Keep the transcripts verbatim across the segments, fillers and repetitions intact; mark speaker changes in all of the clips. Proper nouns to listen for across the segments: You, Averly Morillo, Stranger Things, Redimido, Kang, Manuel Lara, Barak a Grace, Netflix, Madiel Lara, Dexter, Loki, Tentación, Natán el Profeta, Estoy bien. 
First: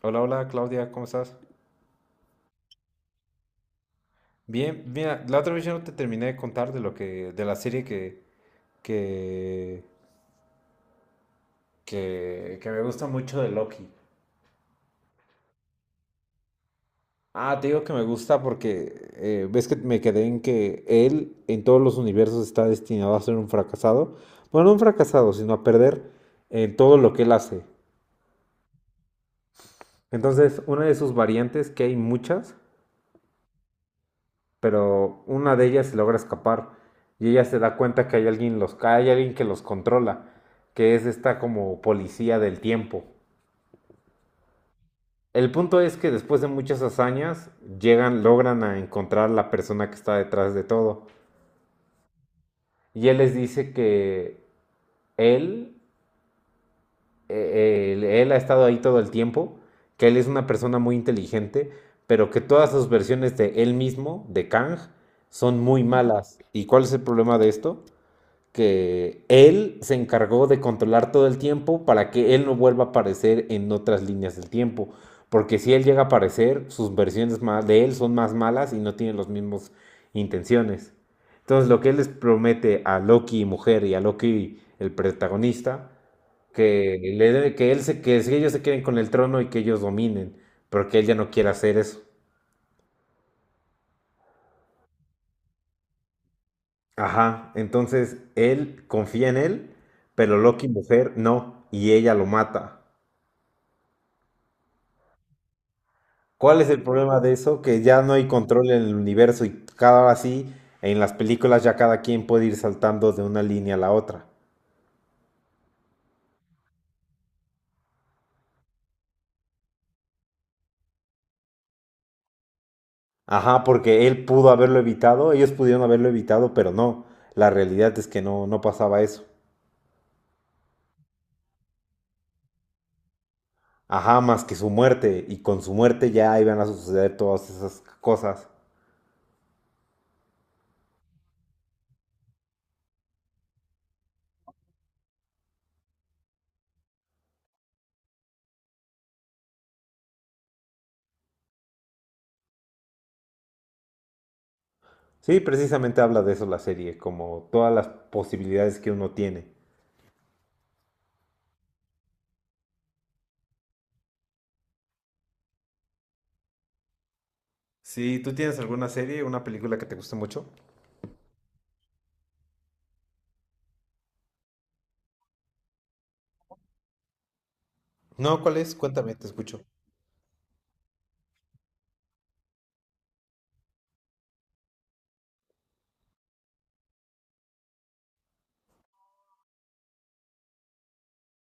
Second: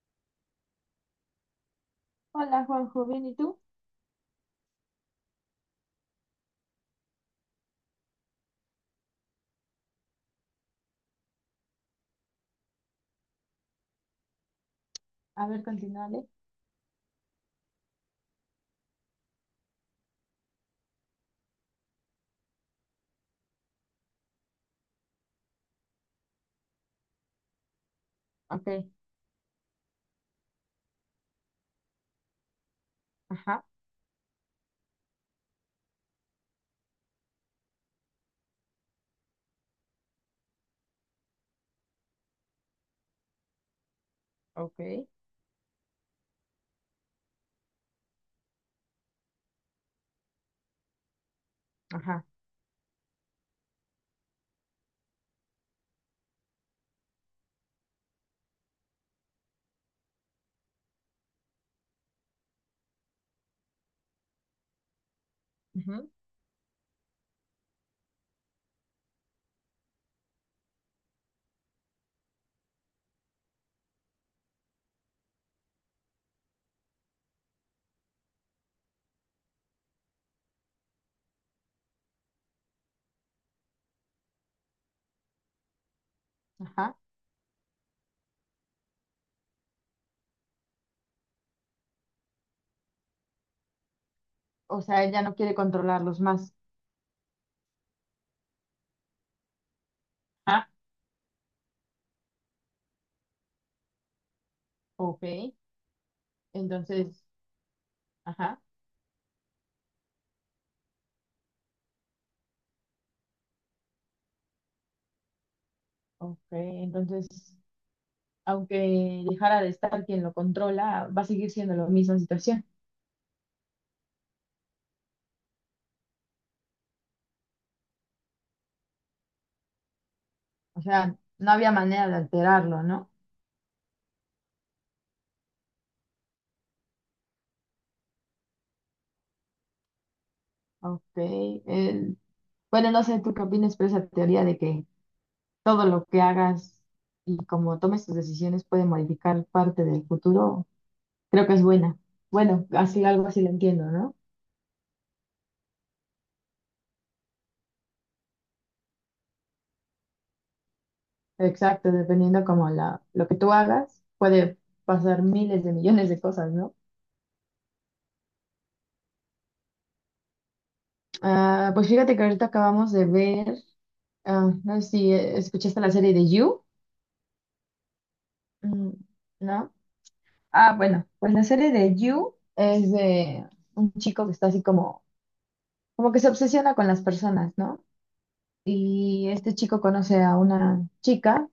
Speaker 1: Hola, hola Claudia, ¿cómo estás?
Speaker 2: Hola Juanjo, ¿bien y tú?
Speaker 1: Bien, mira, la otra vez yo no te terminé de contar de lo que, de la serie que, que, que, que me gusta mucho de Loki.
Speaker 2: A ver, continúale.
Speaker 1: Ah, te digo que me gusta porque eh, ves que me quedé en que él en todos los universos está destinado a ser un fracasado. Bueno, no un fracasado, sino a perder en todo lo que él hace.
Speaker 2: Ok,
Speaker 1: Entonces, una de sus variantes, que hay muchas,
Speaker 2: ajá,
Speaker 1: pero una de ellas logra escapar y ella se da cuenta que hay alguien, los, hay alguien que los controla, que es esta como policía del tiempo.
Speaker 2: ok,
Speaker 1: El punto es que después de muchas hazañas llegan, logran a encontrar la persona que está detrás de todo.
Speaker 2: ajá,
Speaker 1: Y él les dice que él, él, él ha estado ahí todo el tiempo, que él es una persona muy inteligente, pero que todas sus versiones de él mismo, de Kang, son muy
Speaker 2: ujú,
Speaker 1: malas. ¿Y cuál es el problema de esto? Que él se encargó de controlar todo el tiempo para que él no vuelva a aparecer en otras líneas del tiempo. Porque si él llega a aparecer, sus versiones de él son más malas y no tienen las mismas intenciones. Entonces lo que él les promete a Loki mujer y a Loki el protagonista,
Speaker 2: ajá.
Speaker 1: que, le dé- que, él se, que si ellos se queden con el trono y que ellos dominen, pero que él ya no quiere hacer eso.
Speaker 2: O sea, él ya no quiere controlarlos más.
Speaker 1: Ajá, entonces él confía en él, pero Loki
Speaker 2: Ah,
Speaker 1: mujer no, y ella lo mata.
Speaker 2: ok.
Speaker 1: ¿Cuál es el problema
Speaker 2: Entonces,
Speaker 1: de eso? Que ya no hay
Speaker 2: ajá,
Speaker 1: control en el universo y cada vez sí, en las películas ya cada quien puede ir saltando de una línea a la otra.
Speaker 2: ok. Entonces, aunque dejara de estar quien lo controla, va a seguir siendo la misma situación.
Speaker 1: Ajá, porque él pudo haberlo evitado, ellos pudieron haberlo evitado, pero no. La realidad es que no, no pasaba eso.
Speaker 2: O sea, no había manera de alterarlo, ¿no?
Speaker 1: Ajá, más que su muerte, y con su muerte ya iban a suceder todas esas cosas.
Speaker 2: Ok. el, Bueno, no sé tú qué opinas, pero esa teoría de que todo lo que hagas y como tomes tus decisiones puede modificar parte del futuro. Creo que es buena. Bueno, así algo así lo entiendo, ¿no?
Speaker 1: Sí, precisamente habla de eso la serie, como todas las posibilidades que uno tiene.
Speaker 2: Exacto, dependiendo como la, lo que tú hagas, puede pasar miles de millones de cosas, ¿no?
Speaker 1: Sí, ¿tú tienes alguna serie, una película que te guste mucho?
Speaker 2: Ah, pues fíjate que ahorita acabamos de ver, ah, no sé si eh, escuchaste la serie de You.
Speaker 1: No, ¿cuál es?
Speaker 2: Mm,
Speaker 1: Cuéntame, te escucho.
Speaker 2: ¿No? Ah, bueno, pues la serie de You es de un chico que está así como, como que se obsesiona con las personas, ¿no? Y este chico conoce a una chica,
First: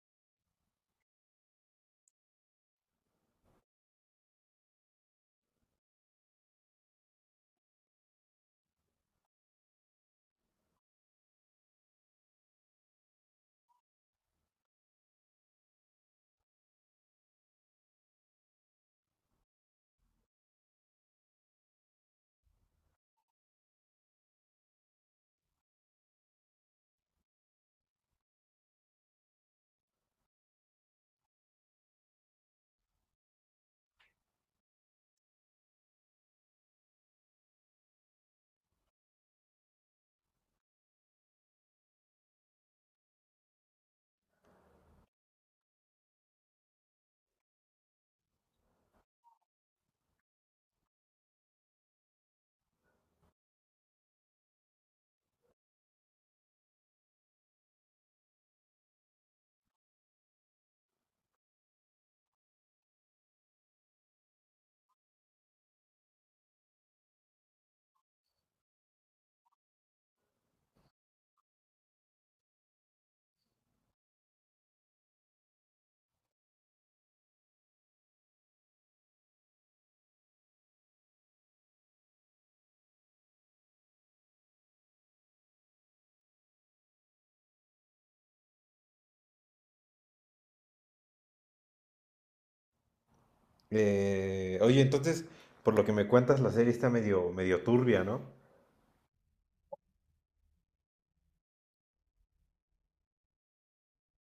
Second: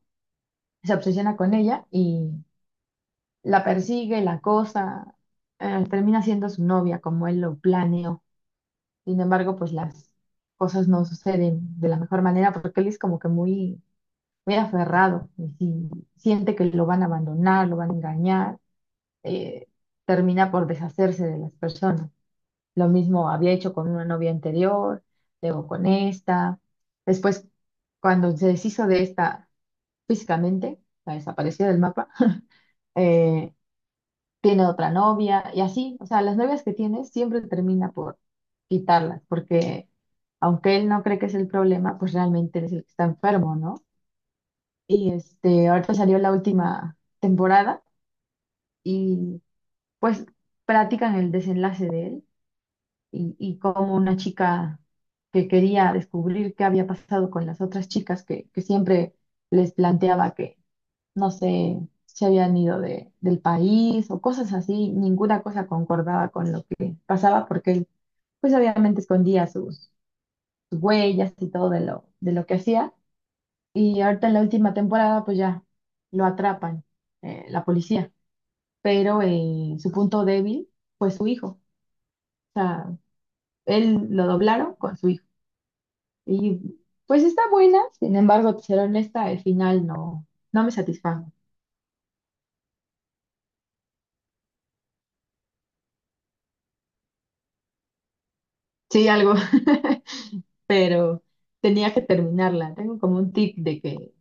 Speaker 2: se obsesiona con ella y la persigue, la acosa, eh, termina siendo su novia como él lo planeó. Sin embargo, pues las cosas no suceden de la mejor manera porque él es como que muy, muy aferrado y si siente que lo van a abandonar, lo van a engañar, eh, termina por deshacerse de las personas. Lo mismo había hecho con una novia anterior, luego con esta. Después, cuando se deshizo de esta físicamente, la desapareció del mapa, eh, tiene otra novia y así, o sea, las novias que tiene siempre termina por quitarlas, porque aunque él no cree que es el problema, pues realmente él es el que está enfermo, ¿no? Y este, ahorita salió la última temporada y pues platican el desenlace de él y, y cómo una chica que quería descubrir qué había pasado con las otras chicas que, que siempre les planteaba que no sé, se habían ido de, del país o cosas así, ninguna cosa concordaba con lo que pasaba porque él, pues obviamente escondía sus, sus, huellas y todo de lo, de lo que hacía. Y ahorita en la última temporada, pues ya lo atrapan, eh, la policía, pero eh, su punto débil fue su hijo. O sea, él lo doblaron con su hijo. Y pues está buena, sin embargo, ser honesta, el final no, no me satisfajo.
Speaker 1: Eh, oye, entonces, por lo que me cuentas, la serie está medio, medio turbia, ¿no?
Speaker 2: Sí, algo. Pero tenía que terminarla. Tengo como un tic de que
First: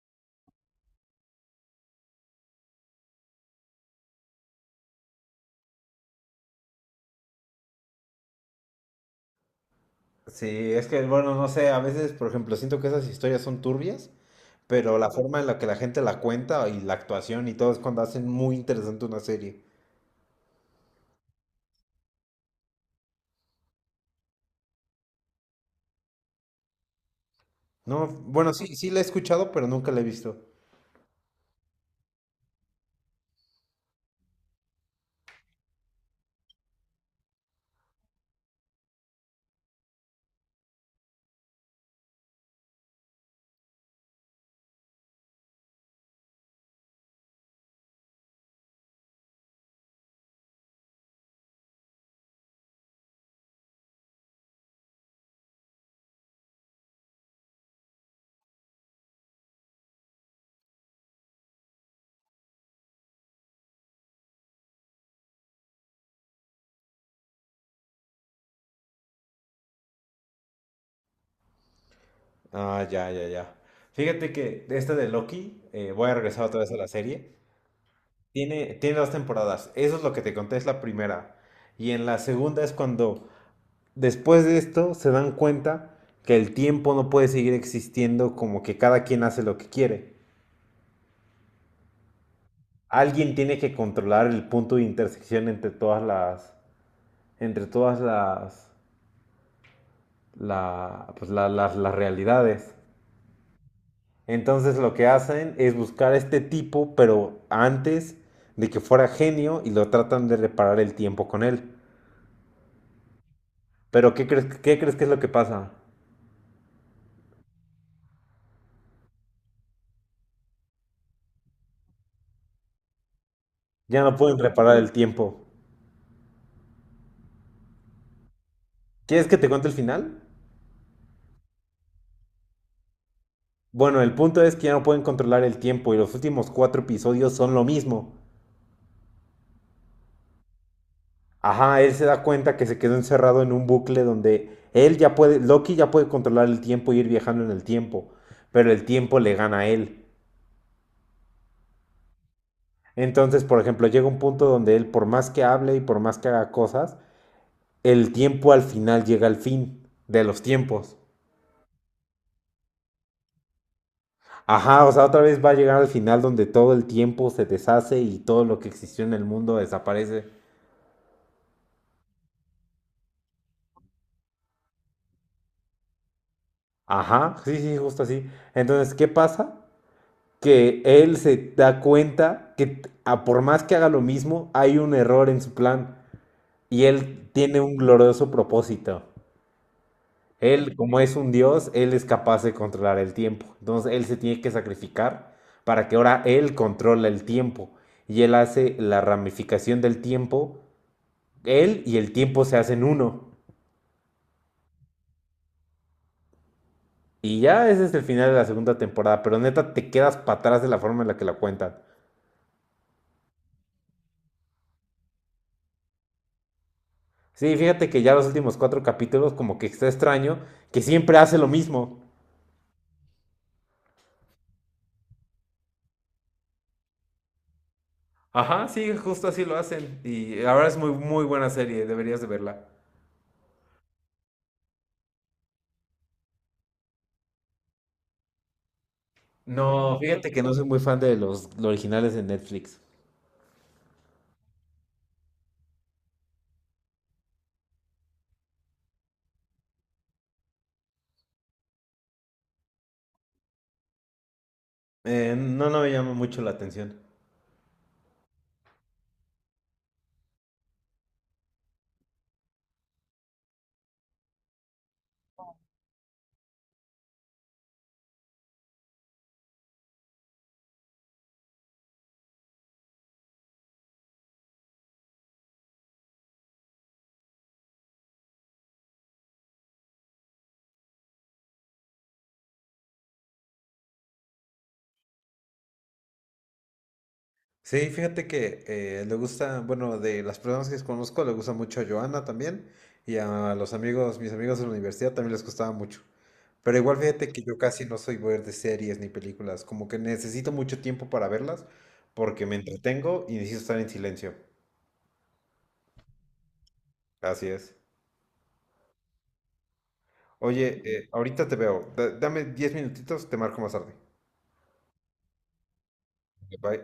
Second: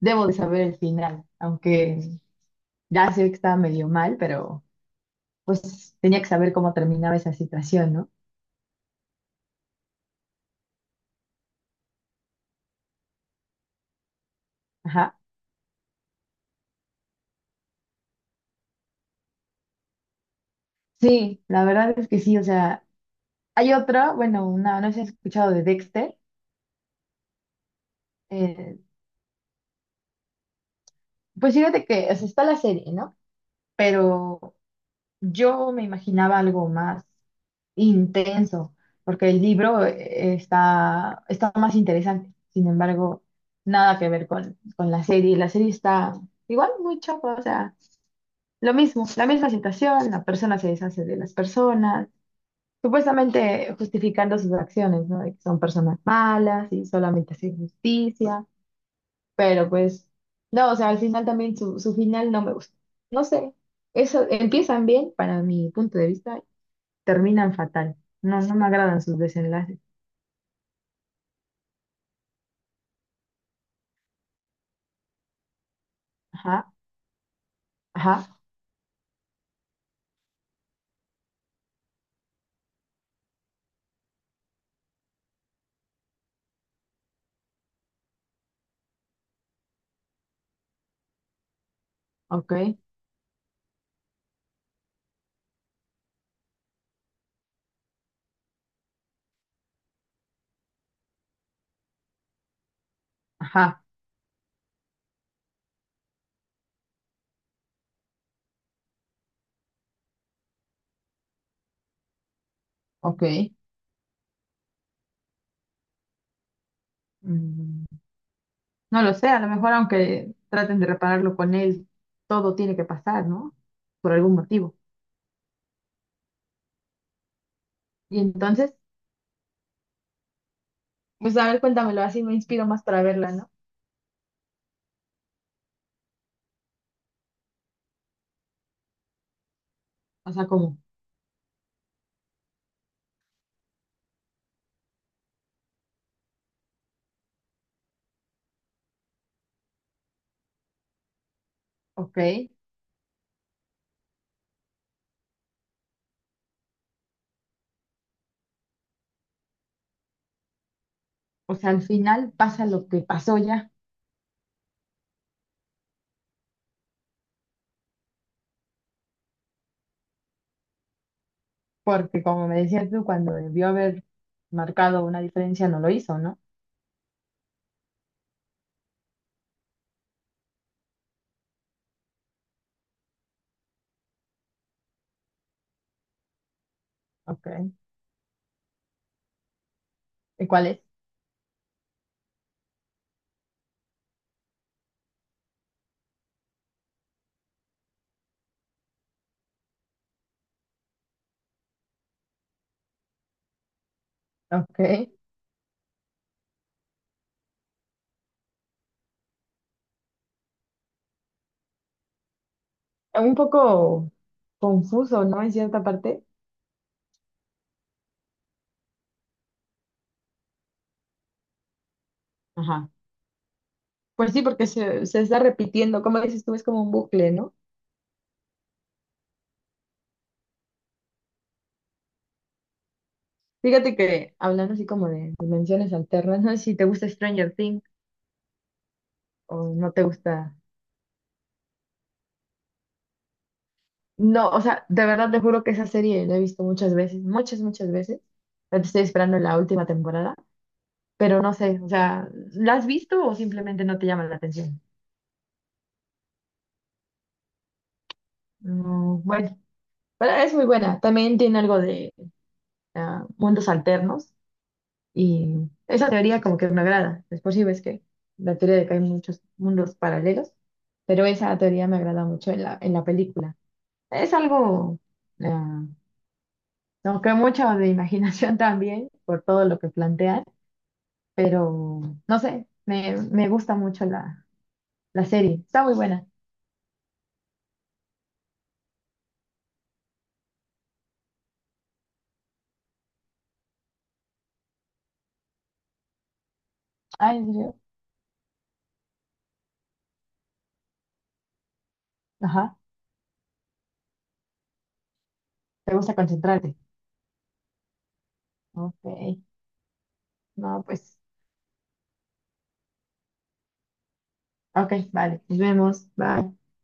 Speaker 2: debo de saber el final, aunque ya sé que estaba medio mal, pero pues tenía que saber cómo terminaba esa situación, ¿no?
Speaker 1: Sí, es que, bueno, no sé, a veces, por ejemplo, siento que esas historias son turbias, pero la
Speaker 2: Ajá.
Speaker 1: forma en la que la gente la cuenta y la actuación y todo es cuando hacen muy interesante una serie.
Speaker 2: Sí, la verdad es que sí, o sea, hay otra, bueno, una, no sé si has escuchado de Dexter.
Speaker 1: No, bueno, sí,
Speaker 2: Eh,
Speaker 1: sí la he escuchado, pero nunca la he visto.
Speaker 2: pues fíjate que, o sea, está la serie, ¿no? Pero yo me imaginaba algo más intenso, porque el libro eh, está, está más interesante. Sin embargo, nada que ver con, con la serie. La serie está igual muy chapa, o sea, lo mismo, la misma situación, la persona se deshace de las personas, supuestamente justificando sus acciones, ¿no? De que son personas malas y solamente hacen justicia, pero pues, no, o sea, al final también su, su final no me gusta. No sé, eso empiezan bien para mi punto de vista, terminan fatal. No, no me agradan sus desenlaces.
Speaker 1: Ah, ya, ya, ya. Fíjate que esta de Loki, eh, voy a regresar otra vez
Speaker 2: Ajá,
Speaker 1: a la serie,
Speaker 2: ajá,
Speaker 1: tiene, tiene dos temporadas. Eso es lo que te conté, es la primera. Y en la segunda es cuando después de esto se dan cuenta que el tiempo no puede seguir existiendo como que cada quien hace lo que quiere.
Speaker 2: ok,
Speaker 1: Alguien tiene que controlar el punto de intersección entre todas las, entre todas las, la- pues, la- las, las realidades.
Speaker 2: ajá,
Speaker 1: Entonces lo que hacen es buscar a este tipo, pero antes de que fuera genio y lo tratan de reparar el tiempo con él.
Speaker 2: ok.
Speaker 1: Pero ¿qué crees, ¿qué crees que es lo que pasa?
Speaker 2: Mm, no lo sé, a lo mejor aunque traten de repararlo con él, todo tiene que pasar, ¿no?
Speaker 1: Ya
Speaker 2: Por
Speaker 1: no
Speaker 2: algún
Speaker 1: pueden reparar
Speaker 2: motivo.
Speaker 1: el tiempo.
Speaker 2: Y entonces,
Speaker 1: ¿Quieres que te cuente el final?
Speaker 2: pues a ver, cuéntamelo, así me inspiro más para verla, ¿no?
Speaker 1: Bueno, el punto es que ya no pueden controlar el tiempo y los últimos cuatro episodios son lo mismo.
Speaker 2: O sea, como,
Speaker 1: Ajá, él se da cuenta que se quedó encerrado en un bucle donde él ya puede, Loki ya puede controlar el tiempo y ir viajando en el tiempo, pero el tiempo le gana a él.
Speaker 2: ok,
Speaker 1: Entonces, por ejemplo, llega un punto donde él, por más que hable y por más que haga cosas, el tiempo al final llega al fin de los tiempos.
Speaker 2: o sea, al final pasa lo que pasó ya,
Speaker 1: Ajá, o sea, otra vez va a llegar al final donde todo el tiempo se deshace y todo lo que existió en el mundo desaparece.
Speaker 2: porque como me decías tú, cuando debió haber marcado una diferencia, no lo hizo, ¿no?
Speaker 1: Ajá, sí, sí, justo así. Entonces, ¿qué pasa? Que él se da cuenta que t- a por más que haga lo mismo, hay un error en su plan y él
Speaker 2: Ok,
Speaker 1: tiene un glorioso propósito.
Speaker 2: ¿y cuál
Speaker 1: Él,
Speaker 2: es?
Speaker 1: como es un dios, él es capaz de controlar el tiempo. Entonces, él se tiene que sacrificar para que ahora él controle el tiempo y él hace la ramificación del tiempo. Él y el tiempo se hacen uno.
Speaker 2: Ok,
Speaker 1: Y ya ese es el final de la segunda temporada, pero neta te quedas para atrás de la forma en la que la cuentan.
Speaker 2: un poco confuso, ¿no? En cierta parte.
Speaker 1: Sí, fíjate que ya los últimos cuatro capítulos como que está extraño, que siempre hace lo mismo.
Speaker 2: Ajá. Pues sí, porque se, se está repitiendo, como dices tú, es como un bucle, ¿no?
Speaker 1: Ajá, sí, justo así lo hacen. Y la verdad es muy, muy buena serie, deberías de verla.
Speaker 2: Fíjate que hablando así como de dimensiones alternas, no sé si te gusta Stranger Things o no
Speaker 1: No,
Speaker 2: te
Speaker 1: fíjate que no
Speaker 2: gusta.
Speaker 1: soy muy fan de los, los originales de Netflix.
Speaker 2: No, o sea, de verdad te juro que esa serie la he visto muchas veces, muchas, muchas veces. Ahorita Estoy esperando la última temporada, pero no sé, o sea, ¿la has visto o simplemente no te llama la atención?
Speaker 1: Eh, no, no me llama mucho la atención.
Speaker 2: Mm, bueno, pero es muy buena. También tiene algo de ah, mundos alternos. Y esa teoría como que me agrada. Después sí ves que la teoría de que hay muchos mundos paralelos, pero esa teoría me agrada mucho en la, en la, película. Es algo, eh, como que mucho de imaginación también por todo lo que plantean, pero no sé, me, me, gusta mucho la, la serie. Está muy buena.
Speaker 1: Sí, fíjate que eh, le gusta, bueno, de las personas que conozco, le gusta mucho a Joana también y a los amigos, mis amigos de la universidad también les gustaba mucho. Pero igual fíjate
Speaker 2: Ah,
Speaker 1: que
Speaker 2: ¿en
Speaker 1: yo
Speaker 2: serio?
Speaker 1: casi no soy ver de series ni películas, como que necesito mucho tiempo para verlas porque me
Speaker 2: Ajá,
Speaker 1: entretengo y necesito estar en silencio.
Speaker 2: te gusta concentrarte.
Speaker 1: Así es.
Speaker 2: Ok,
Speaker 1: Oye,
Speaker 2: no,
Speaker 1: eh,
Speaker 2: pues,
Speaker 1: ahorita te veo. Da- dame diez minutitos, te marco más tarde.
Speaker 2: ok, vale, nos vemos, bye.
Speaker 1: Bye.